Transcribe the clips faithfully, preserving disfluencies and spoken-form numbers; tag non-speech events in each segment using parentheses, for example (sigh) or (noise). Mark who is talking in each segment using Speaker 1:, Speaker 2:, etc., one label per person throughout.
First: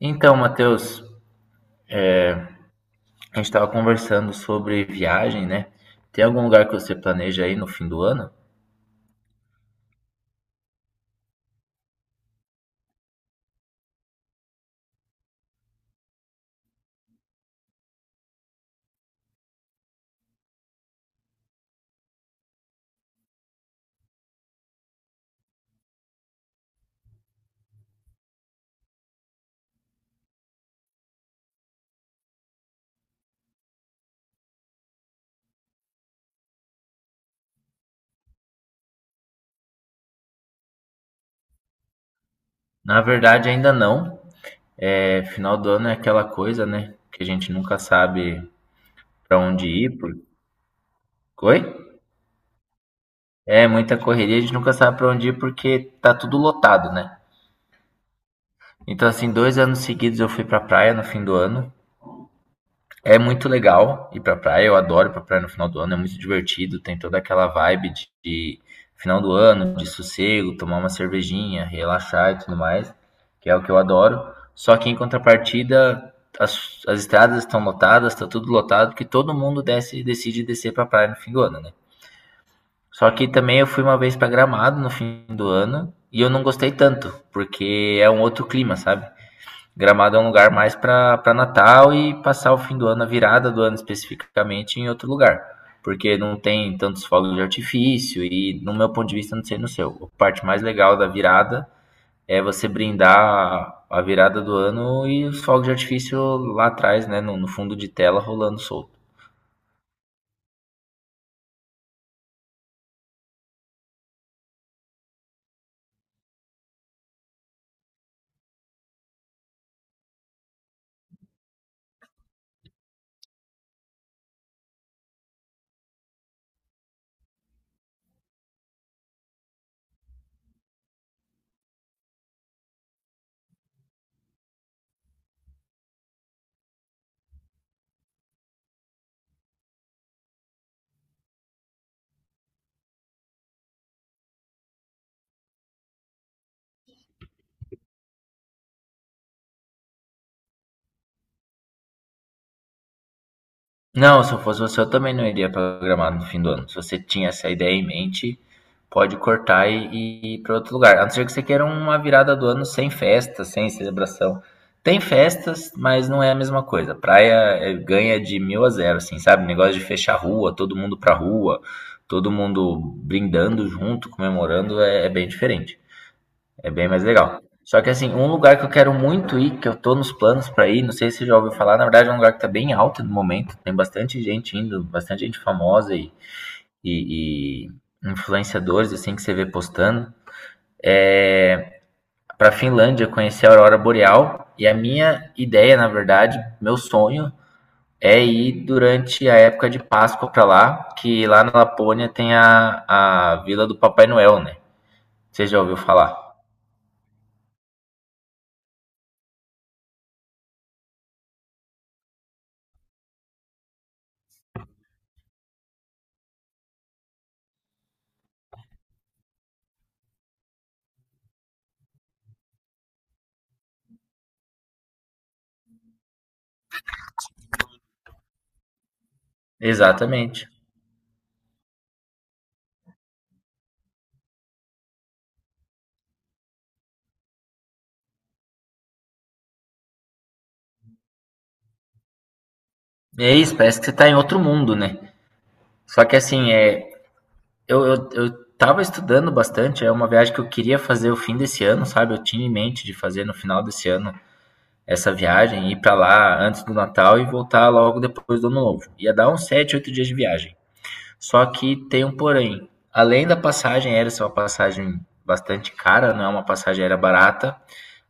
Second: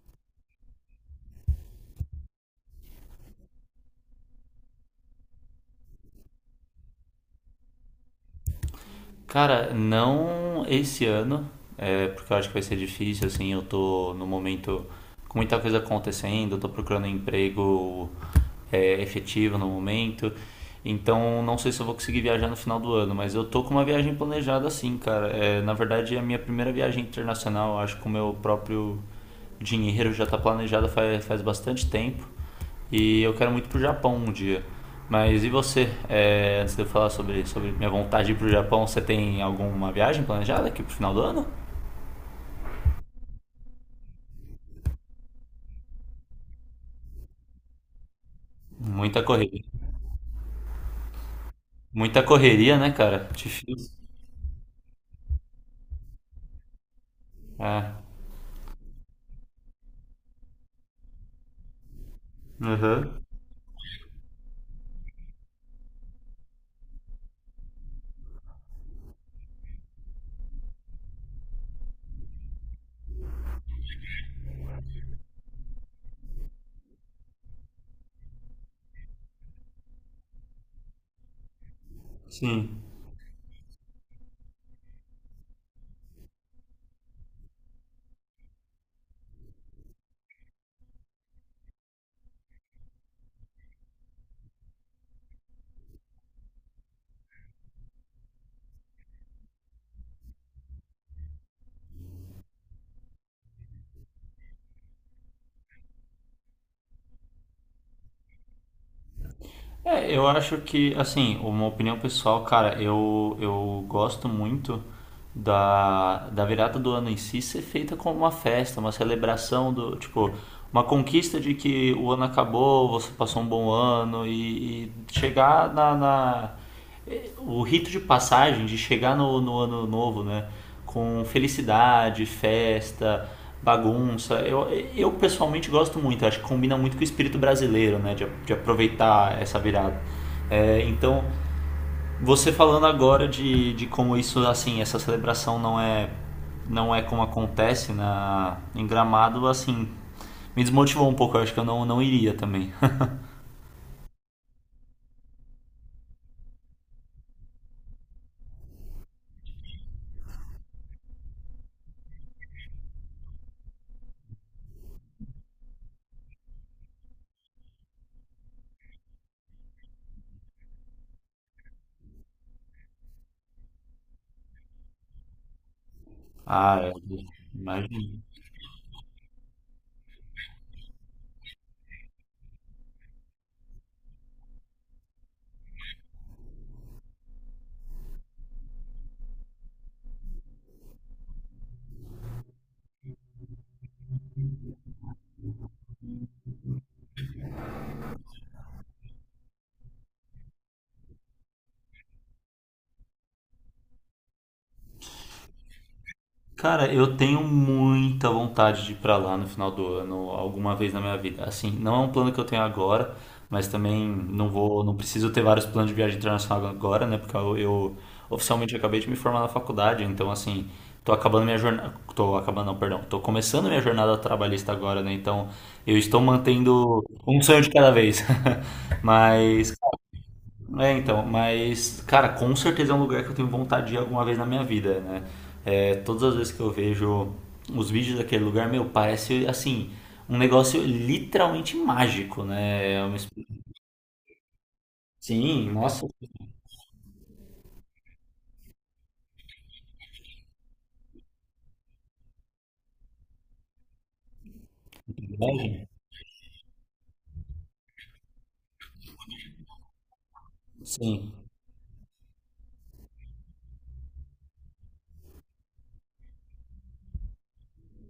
Speaker 1: Então, Matheus, a gente estava conversando sobre viagem, né? Tem algum lugar que você planeja aí no fim do ano?
Speaker 2: Cara, não esse ano, é, porque eu acho que vai ser difícil, assim, eu tô no momento com muita coisa acontecendo, eu tô procurando emprego é, efetivo no momento, então não sei se eu vou conseguir viajar no final do ano, mas eu tô com uma viagem planejada assim, cara. É, na verdade, é a minha primeira viagem internacional, eu acho que o meu próprio dinheiro já tá planejada faz, faz bastante tempo. E eu quero muito pro Japão um dia. Mas e você? É, antes de eu falar sobre, sobre minha vontade de ir pro Japão, você tem alguma viagem planejada aqui pro final do ano?
Speaker 1: Na verdade, ainda não. É, final do ano é aquela coisa, né? Que a gente nunca sabe
Speaker 2: Muita
Speaker 1: para
Speaker 2: correria.
Speaker 1: onde ir. Por... Oi?
Speaker 2: Muita correria, né, cara?
Speaker 1: É
Speaker 2: Difícil.
Speaker 1: muita correria, a gente nunca sabe para onde ir porque tá tudo lotado, né?
Speaker 2: É.
Speaker 1: Então, assim, dois anos seguidos eu fui pra praia no fim do ano.
Speaker 2: Aham.
Speaker 1: É muito legal ir pra praia, eu adoro ir pra praia no final do ano, é muito divertido, tem toda aquela vibe de, de final do ano, de sossego, tomar uma cervejinha, relaxar e tudo mais, que é o que eu adoro. Só que em contrapartida, as, as estradas estão lotadas, tá tudo lotado, porque todo mundo desce, decide descer pra praia no fim do ano, né?
Speaker 2: Sim.
Speaker 1: Só que também eu fui uma vez pra Gramado no fim do ano e eu não gostei tanto, porque é um outro clima, sabe? Gramado é um lugar mais para Natal e passar o fim do ano, a virada do ano especificamente, em outro lugar. Porque não tem tantos fogos de artifício e, no meu ponto de vista, não sei no seu. A parte mais legal da virada é você brindar a- virada do ano e os fogos de artifício lá atrás, né, no, no fundo de tela, rolando solto.
Speaker 2: É, eu acho que, assim, uma opinião pessoal, cara, eu, eu gosto muito da, da virada do ano em si ser feita como uma festa, uma celebração do, tipo, uma conquista de que o ano acabou, você passou um bom ano e, e chegar na, na, o rito de passagem, de chegar no, no ano novo, né? Com felicidade, festa, bagunça. Eu, eu pessoalmente gosto muito, acho que combina muito com o espírito brasileiro, né? De, de aproveitar essa virada. É, então, você falando agora de, de como isso, assim, essa celebração não é não é como acontece na, em Gramado, assim, me desmotivou um pouco. Eu acho que eu não, não iria também. (laughs)
Speaker 1: Não, se eu fosse você, eu também não iria programar no fim do ano. Se você tinha essa ideia em mente, pode cortar e, e ir para outro lugar. A não ser que você queira uma virada do ano sem festa, sem celebração. Tem festas, mas não é a mesma coisa. Praia é, ganha de mil a zero, assim, sabe? Negócio de fechar a rua, todo mundo pra rua, todo mundo brindando junto, comemorando, é, é bem diferente. É bem
Speaker 2: Ah,
Speaker 1: mais legal. Só que assim,
Speaker 2: imagina.
Speaker 1: um lugar que eu quero muito ir, que eu tô nos planos pra ir, não sei se você já ouviu falar, na verdade é um lugar que tá bem alto no momento, tem bastante gente indo, bastante gente famosa e, e, e influenciadores assim que você vê postando. É pra Finlândia conhecer a aurora boreal e a minha ideia, na verdade, meu sonho é ir durante a época de Páscoa pra lá, que lá na Lapônia tem a, a Vila do Papai Noel, né? Você já ouviu falar?
Speaker 2: Cara, eu tenho muita vontade de ir pra lá no final do ano, alguma vez na minha vida. Assim, não é um plano que eu tenho agora, mas também não vou, não preciso ter vários planos de viagem internacional agora, né? Porque eu, eu oficialmente acabei de me formar na faculdade, então assim, tô acabando minha jornada, tô acabando, não, perdão, tô começando minha jornada trabalhista agora, né? Então, eu estou mantendo um sonho de cada vez. (laughs) Mas,
Speaker 1: Exatamente.
Speaker 2: é, então, mas, cara, com certeza é um lugar que eu tenho vontade de ir alguma vez na minha vida, né? É, todas as vezes que eu vejo os vídeos daquele lugar, meu, parece, assim, um negócio literalmente mágico, né? É uma
Speaker 1: É
Speaker 2: exp-
Speaker 1: isso, parece que você tá em outro mundo, né?
Speaker 2: Sim,
Speaker 1: Só
Speaker 2: nossa,
Speaker 1: que
Speaker 2: que
Speaker 1: assim, é, eu, eu, eu tava estudando bastante, é uma viagem que eu queria fazer o fim desse ano, sabe? Eu tinha em mente de fazer no final desse ano essa viagem, ir
Speaker 2: privilégio.
Speaker 1: pra lá antes do Natal e voltar logo depois do Ano Novo. Ia dar uns sete, oito dias de viagem.
Speaker 2: Sim.
Speaker 1: Só que tem um porém. Além da passagem aérea ser uma passagem bastante cara, não é uma passagem aérea barata,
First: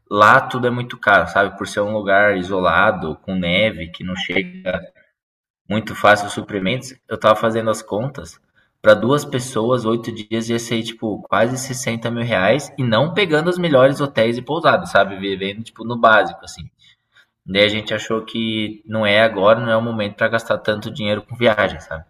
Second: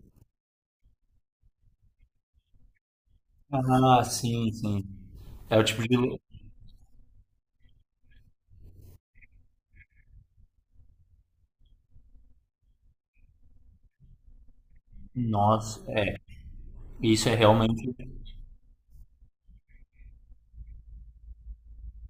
Speaker 1: lá tudo é muito caro, sabe? Por ser um lugar isolado, com neve,
Speaker 2: Ah,
Speaker 1: que não
Speaker 2: sim,
Speaker 1: chega
Speaker 2: sim. É o tipo
Speaker 1: muito
Speaker 2: de.
Speaker 1: fácil os suprimentos. Eu tava fazendo as contas. Pra duas pessoas, oito dias ia ser, tipo, quase sessenta mil reais. E não pegando os melhores hotéis e pousadas, sabe? Vivendo,
Speaker 2: Nossa,
Speaker 1: tipo, no
Speaker 2: é.
Speaker 1: básico, assim.
Speaker 2: Isso é
Speaker 1: Daí a
Speaker 2: realmente.
Speaker 1: gente achou que não é agora, não é o momento pra gastar tanto dinheiro com viagem, sabe?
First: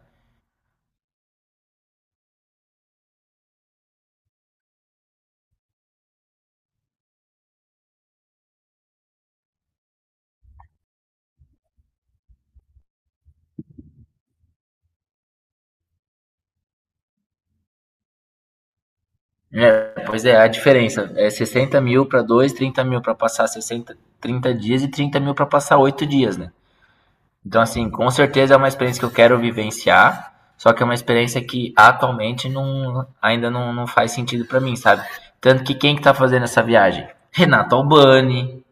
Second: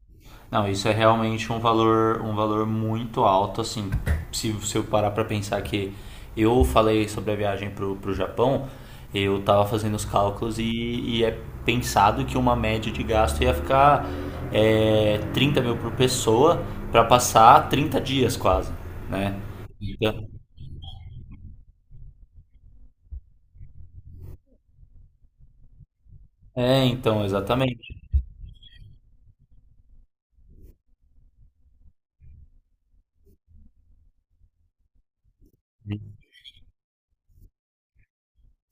Speaker 2: Não, isso é realmente um valor, um valor muito alto, assim, se você parar para pensar que eu falei sobre a viagem pro, pro Japão, eu tava fazendo os cálculos e, e é pensado que uma média de gasto ia ficar é, trinta mil por pessoa para passar trinta dias quase, né?
Speaker 1: É, pois
Speaker 2: Então,
Speaker 1: é, a diferença é sessenta mil pra dois, trinta mil pra passar sessenta, trinta dias e trinta mil pra passar oito dias, né?
Speaker 2: é, então,
Speaker 1: Então, assim,
Speaker 2: exatamente.
Speaker 1: com certeza é uma experiência que eu quero vivenciar, só que é uma experiência que atualmente não, ainda não, não faz sentido pra mim, sabe? Tanto que quem que tá fazendo essa viagem? Renato Albani,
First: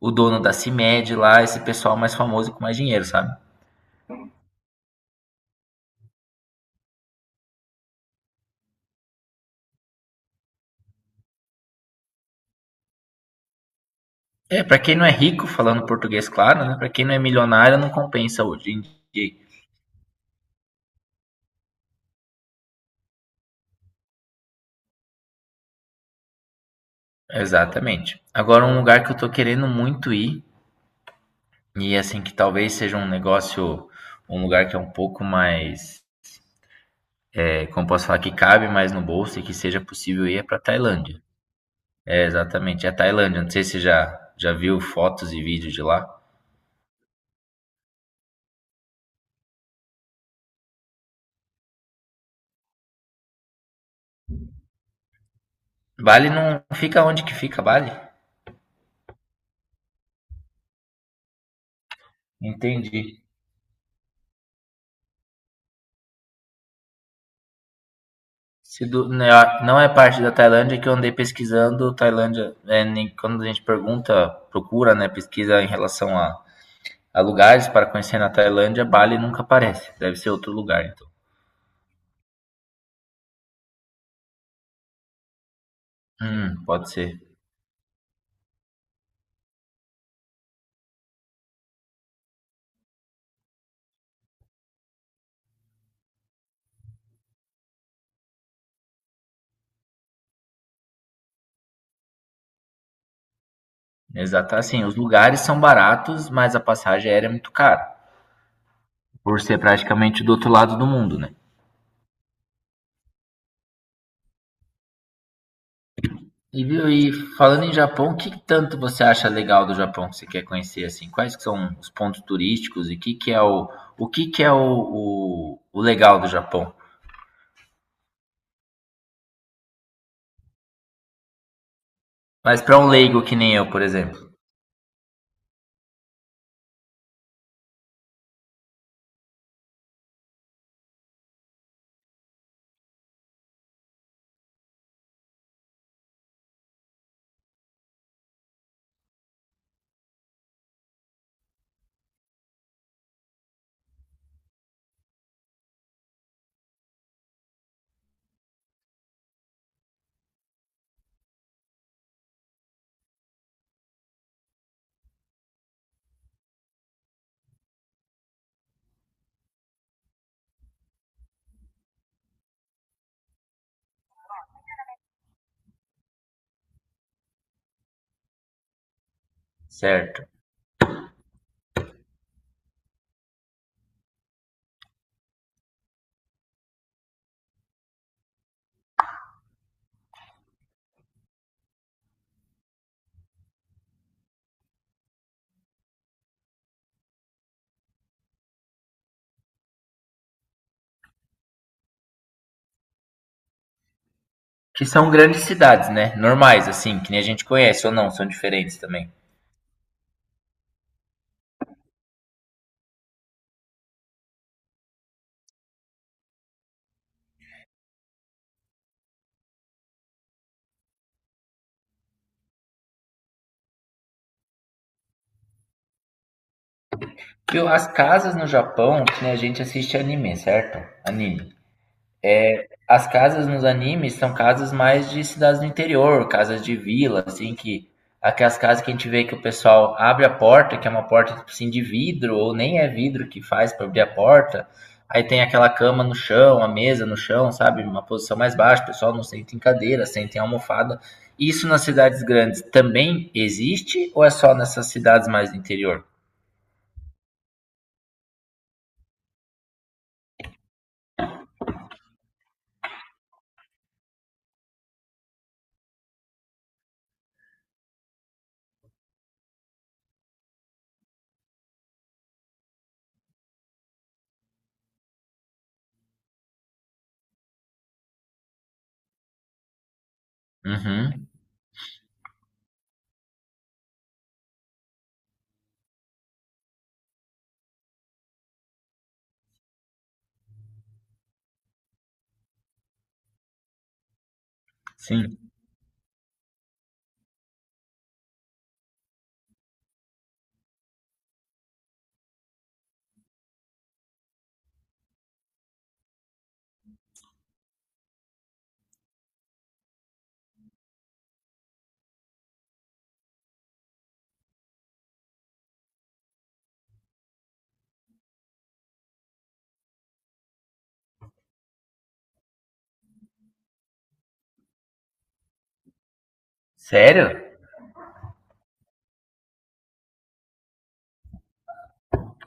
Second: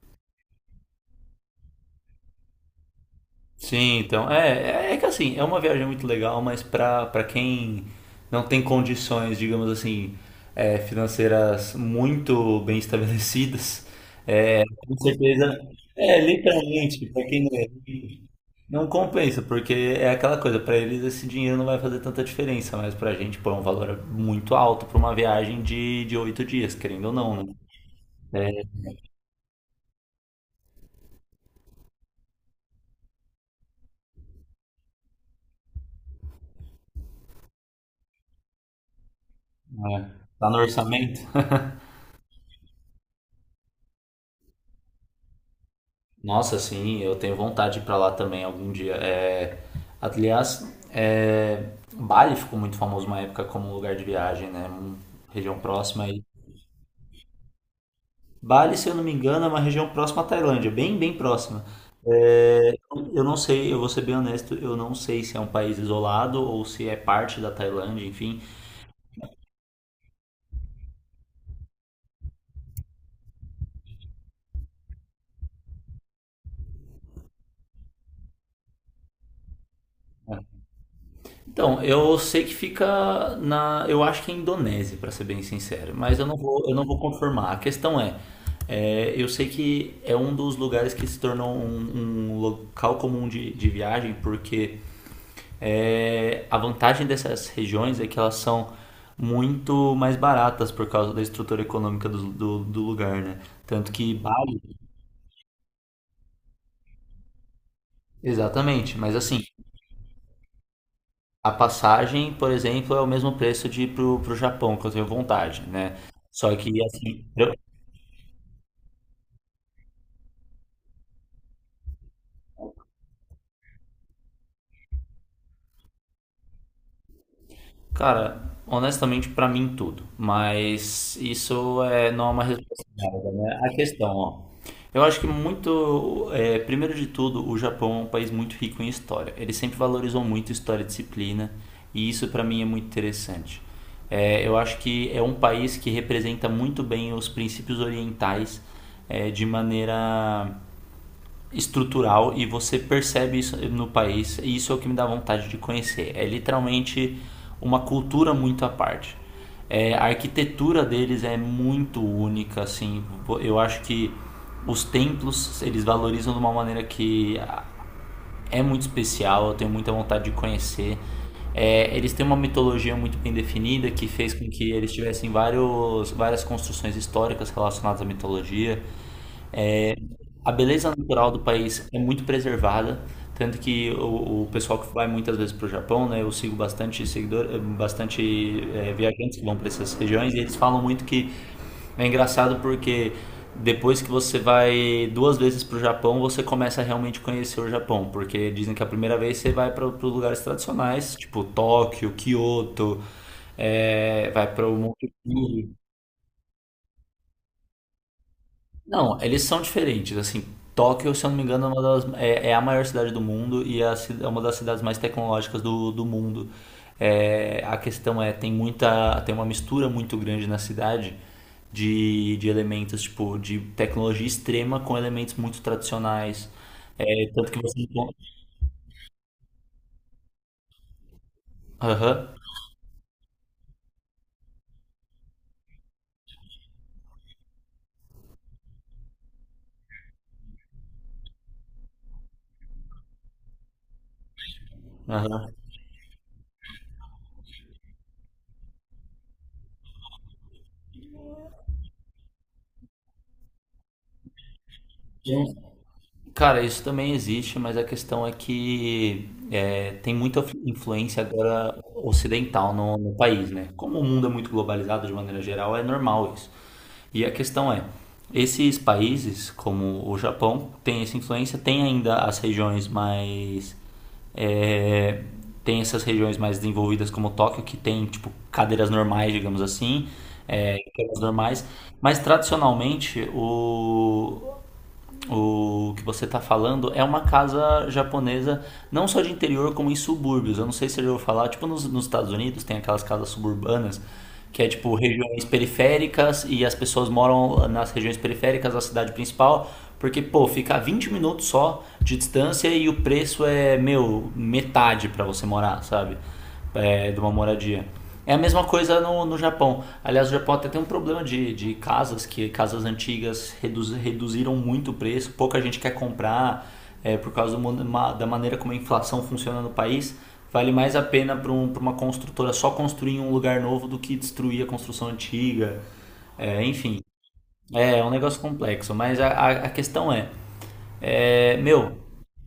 Speaker 1: o dono da CIMED lá, esse pessoal mais famoso e com mais dinheiro, sabe?
Speaker 2: Sim, então. É, é, é que assim, é uma viagem muito legal, mas pra, pra quem não tem condições, digamos assim, é, financeiras muito bem estabelecidas,
Speaker 1: É, pra quem
Speaker 2: com
Speaker 1: não é rico,
Speaker 2: certeza.
Speaker 1: falando
Speaker 2: É,
Speaker 1: português, claro, né? Pra quem
Speaker 2: literalmente,
Speaker 1: não é
Speaker 2: pra quem não é
Speaker 1: milionário, não
Speaker 2: rico,
Speaker 1: compensa hoje em
Speaker 2: não
Speaker 1: dia.
Speaker 2: compensa, porque é aquela coisa, pra eles esse dinheiro não vai fazer tanta diferença, mas pra gente, pô, é um valor muito alto pra uma viagem de, de oito dias, querendo ou não, né?
Speaker 1: Exatamente. Agora, um lugar que eu tô querendo muito ir, e assim, que talvez seja um negócio, um lugar que é um pouco mais é, como posso falar, que cabe mais no bolso e que seja
Speaker 2: É,
Speaker 1: possível ir é
Speaker 2: tá no
Speaker 1: para a
Speaker 2: orçamento?
Speaker 1: Tailândia. É, exatamente, é a Tailândia. Não sei se você já, já viu fotos e vídeos de lá.
Speaker 2: Nossa, sim, eu tenho vontade de ir pra lá também algum dia. É, aliás, é, Bali ficou muito famoso uma época como um lugar de viagem, né? Um- região próxima aí.
Speaker 1: Bali não fica onde que fica Bali?
Speaker 2: Bali, se eu não me engano, é uma região próxima à Tailândia, bem, bem próxima. É, eu
Speaker 1: Entendi.
Speaker 2: não sei, eu vou ser bem honesto, eu não sei se é um país isolado ou se é parte da Tailândia, enfim.
Speaker 1: Se do- Né, não é parte da Tailândia que eu andei pesquisando, Tailândia, é, nem, quando a gente pergunta, procura, né, pesquisa em relação a, a lugares para conhecer na Tailândia, Bali nunca aparece. Deve ser outro lugar, então.
Speaker 2: Então, eu sei que fica na, eu acho que é Indonésia, para ser bem sincero, mas eu não
Speaker 1: Hum,
Speaker 2: vou, eu não
Speaker 1: pode
Speaker 2: vou
Speaker 1: ser.
Speaker 2: confirmar. A questão é, é, eu sei que é um dos lugares que se tornou um, um local comum de, de viagem, porque é, a vantagem dessas regiões é que elas são muito mais baratas por causa da estrutura econômica do, do, do lugar, né? Tanto que
Speaker 1: Exato,
Speaker 2: Bali,
Speaker 1: assim, os lugares são baratos, mas a passagem aérea é muito cara,
Speaker 2: exatamente, mas
Speaker 1: por
Speaker 2: assim,
Speaker 1: ser praticamente do outro lado do mundo, né?
Speaker 2: a passagem, por exemplo, é o mesmo preço de ir pro, pro Japão, que eu tenho vontade, né? Só
Speaker 1: E
Speaker 2: que,
Speaker 1: viu, e
Speaker 2: assim, eu-
Speaker 1: falando em Japão, o que tanto você acha legal do Japão que você quer conhecer assim? Quais que são os pontos turísticos e que que é o o que que é o, o, o legal do Japão?
Speaker 2: cara, honestamente, pra mim tudo. Mas isso é, não é uma
Speaker 1: Mas para
Speaker 2: resposta
Speaker 1: um leigo
Speaker 2: válida,
Speaker 1: que nem
Speaker 2: né? A
Speaker 1: eu, por
Speaker 2: questão,
Speaker 1: exemplo,
Speaker 2: ó. Eu acho que muito, é, primeiro de tudo, o Japão é um país muito rico em história. Ele sempre valorizou muito história e disciplina, e isso pra mim é muito interessante. É, eu acho que é um país que representa muito bem os princípios orientais, é, de maneira estrutural e você percebe isso no país e isso é o que me dá vontade de conhecer. É literalmente uma cultura muito à parte. É, a arquitetura deles é muito única, assim. Eu acho que os templos eles valorizam de uma maneira que é muito especial. Eu tenho muita vontade de conhecer. É, eles têm uma mitologia muito bem definida que fez com que eles tivessem vários, várias construções históricas relacionadas à mitologia.
Speaker 1: certo?
Speaker 2: A beleza natural do país é muito preservada, tanto que o, o pessoal que vai muitas vezes para o Japão, né, eu sigo bastante seguidor, eh, bastante eh, viajantes que vão para essas regiões e eles falam muito que é engraçado porque depois que você vai duas vezes para o Japão, você começa a realmente conhecer o Japão, porque dizem que a primeira vez você vai para os lugares tradicionais, tipo Tóquio, Kyoto, eh, vai para o
Speaker 1: Que
Speaker 2: Monte
Speaker 1: são grandes
Speaker 2: Fuji.
Speaker 1: cidades, né? Normais assim, que nem a gente conhece ou não, são diferentes também.
Speaker 2: Não, eles são diferentes, assim, Tóquio, se eu não me engano, é, uma das- é- é a maior cidade do mundo e é a ci- é uma das cidades mais tecnológicas do, do mundo. É, a questão é, tem muita, tem uma mistura muito grande na cidade de, de elementos, tipo, de tecnologia extrema com elementos muito tradicionais. É, tanto que
Speaker 1: Viu,
Speaker 2: você...
Speaker 1: as
Speaker 2: encontra-
Speaker 1: casas no Japão, que nem a gente assiste anime, certo? Anime.
Speaker 2: Aham,
Speaker 1: As casas nos animes são casas mais de cidades do interior, casas de vila, assim, que aquelas casas que a gente vê que o pessoal abre a porta, que é uma porta tipo assim de vidro, ou nem é vidro que faz para abrir a porta. Aí tem
Speaker 2: aham.
Speaker 1: aquela cama no chão, a mesa no chão, sabe? Uma posição mais baixa, o pessoal não senta em cadeira, senta em almofada. Isso nas cidades grandes também existe ou é só nessas cidades mais do interior?
Speaker 2: Cara, isso também existe, mas a questão é que é, tem muita influência agora ocidental no, no país, né? Como o mundo é muito globalizado de maneira geral, é normal isso. E a questão é, esses países, como o Japão, tem essa influência, tem ainda as regiões mais é, tem essas regiões mais desenvolvidas como Tóquio, que tem, tipo, cadeiras normais, digamos assim, é, cadeiras
Speaker 1: Uhum,
Speaker 2: normais, mas tradicionalmente o, o que você está falando é uma casa japonesa, não só de interior, como em subúrbios. Eu não sei se eu já ouviu falar, tipo nos, nos Estados Unidos tem aquelas casas suburbanas, que é tipo
Speaker 1: sim.
Speaker 2: regiões periféricas e as pessoas moram nas regiões periféricas da cidade principal, porque, pô, fica a vinte minutos só de distância e o preço é, meu, metade para você morar, sabe? É, de uma moradia. É a mesma coisa no, no Japão. Aliás, o Japão até tem um problema de, de casas, que casas antigas reduz, reduziram muito o preço, pouca gente quer comprar é, por causa do, da maneira como a inflação funciona no país. Vale mais a pena para um, pra uma construtora só construir um lugar novo do que destruir a construção antiga. É, enfim,
Speaker 1: Sério?
Speaker 2: é, é um negócio complexo. Mas a, a, a questão é, é, meu,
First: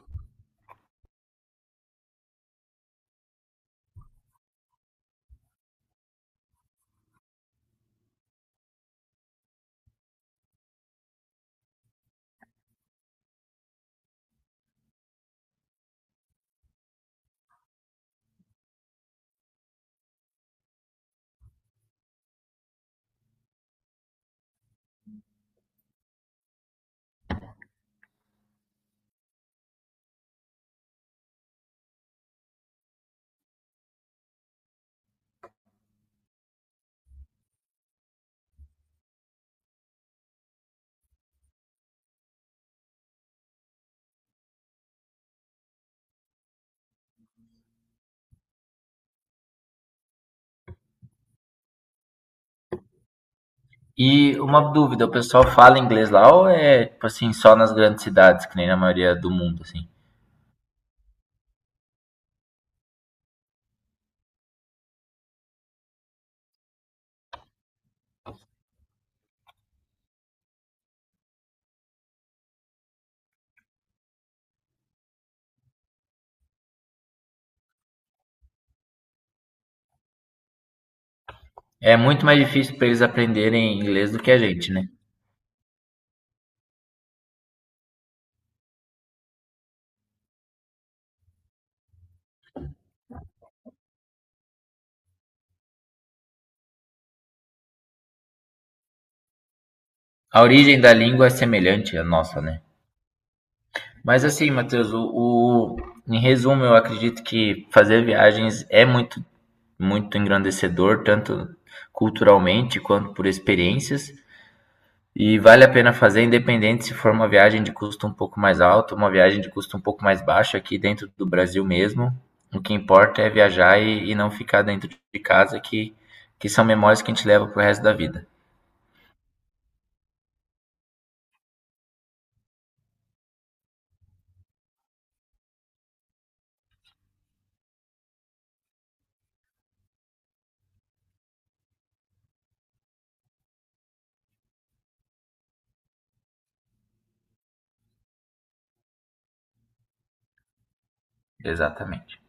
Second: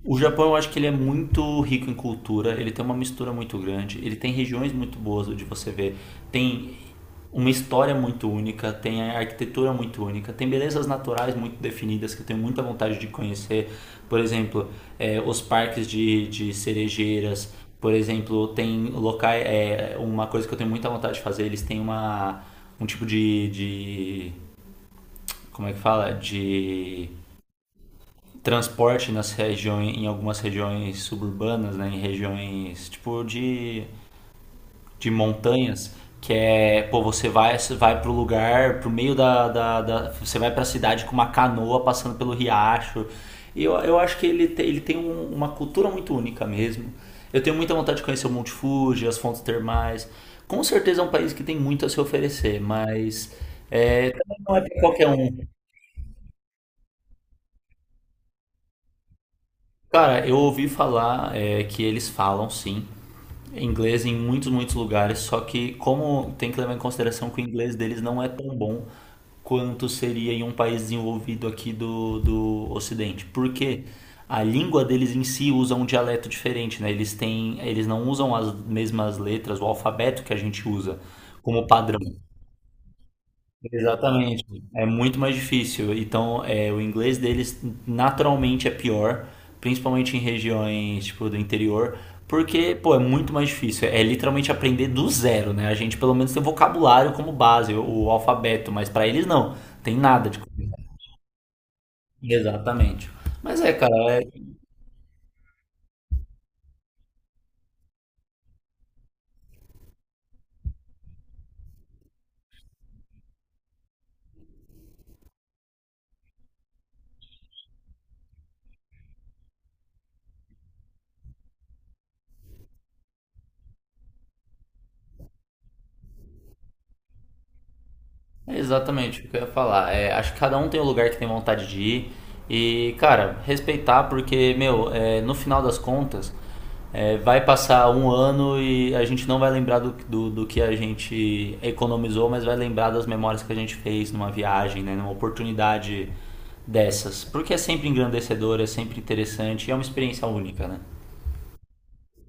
Speaker 2: o Japão, eu acho que ele é muito rico em cultura, ele tem uma mistura muito grande, ele tem regiões muito boas de você ver, tem uma história muito única, tem a arquitetura muito única, tem belezas naturais muito definidas que eu tenho muita vontade de conhecer. Por exemplo, eh, os parques de, de cerejeiras, por exemplo, tem locais. É uma coisa que eu tenho muita vontade de fazer, eles têm uma, um tipo de, de. Como é que fala? De transporte nas regiões, em algumas regiões suburbanas, né, em regiões tipo de, de montanhas, que é, pô, você vai, vai pro lugar, pro meio da, da, da Você vai pra cidade com uma canoa passando pelo riacho. E eu, eu acho que ele, te, ele tem um- uma cultura muito única mesmo. Eu tenho muita vontade de conhecer o Monte Fuji, as fontes termais. Com certeza é um país que tem muito a se oferecer, mas é, também
Speaker 1: E
Speaker 2: não é
Speaker 1: uma
Speaker 2: para
Speaker 1: dúvida,
Speaker 2: qualquer
Speaker 1: o
Speaker 2: um.
Speaker 1: pessoal fala inglês lá ou é, tipo assim, só nas grandes cidades, que nem na maioria do mundo, assim?
Speaker 2: Cara, eu ouvi falar é, que eles falam sim inglês em muitos, muitos lugares, só que como tem que levar em consideração que o inglês deles não é tão bom quanto seria em um país desenvolvido aqui do, do Ocidente. Porque a língua deles em si usa um dialeto diferente, né? Eles têm, eles não usam as mesmas letras, o alfabeto que a gente usa como
Speaker 1: É
Speaker 2: padrão.
Speaker 1: muito mais difícil para eles aprenderem inglês do que a
Speaker 2: Exatamente.
Speaker 1: gente,
Speaker 2: É
Speaker 1: né?
Speaker 2: muito mais difícil. Então, é, o inglês deles naturalmente é pior, principalmente em regiões, tipo, do interior, porque, pô, é muito mais difícil. É literalmente aprender do zero, né? A gente pelo menos tem vocabulário como base, o, o alfabeto, mas pra eles não. Tem nada de.
Speaker 1: A origem da língua é semelhante à nossa, né?
Speaker 2: Exatamente. Mas é, cara, é
Speaker 1: Mas assim, Matheus, o, o- em resumo, eu acredito que fazer viagens é muito, muito engrandecedor, tanto culturalmente quanto por experiências. E vale a pena fazer independente se for uma viagem de custo um pouco mais alto, uma viagem de custo um pouco mais baixo aqui dentro do Brasil mesmo. O que importa é viajar e, e não ficar dentro de casa, que, que são memórias que a gente leva pro resto da vida.
Speaker 2: é, exatamente o que eu ia falar. É, acho que cada um tem o lugar que tem vontade de ir. E, cara, respeitar, porque, meu, é, no final das contas, é, vai passar um ano e a gente não vai lembrar do, do, do que a gente economizou, mas vai lembrar das memórias que a gente fez numa viagem, né, numa oportunidade dessas. Porque é sempre engrandecedor, é sempre interessante e é uma experiência única, né?
Speaker 1: Exatamente.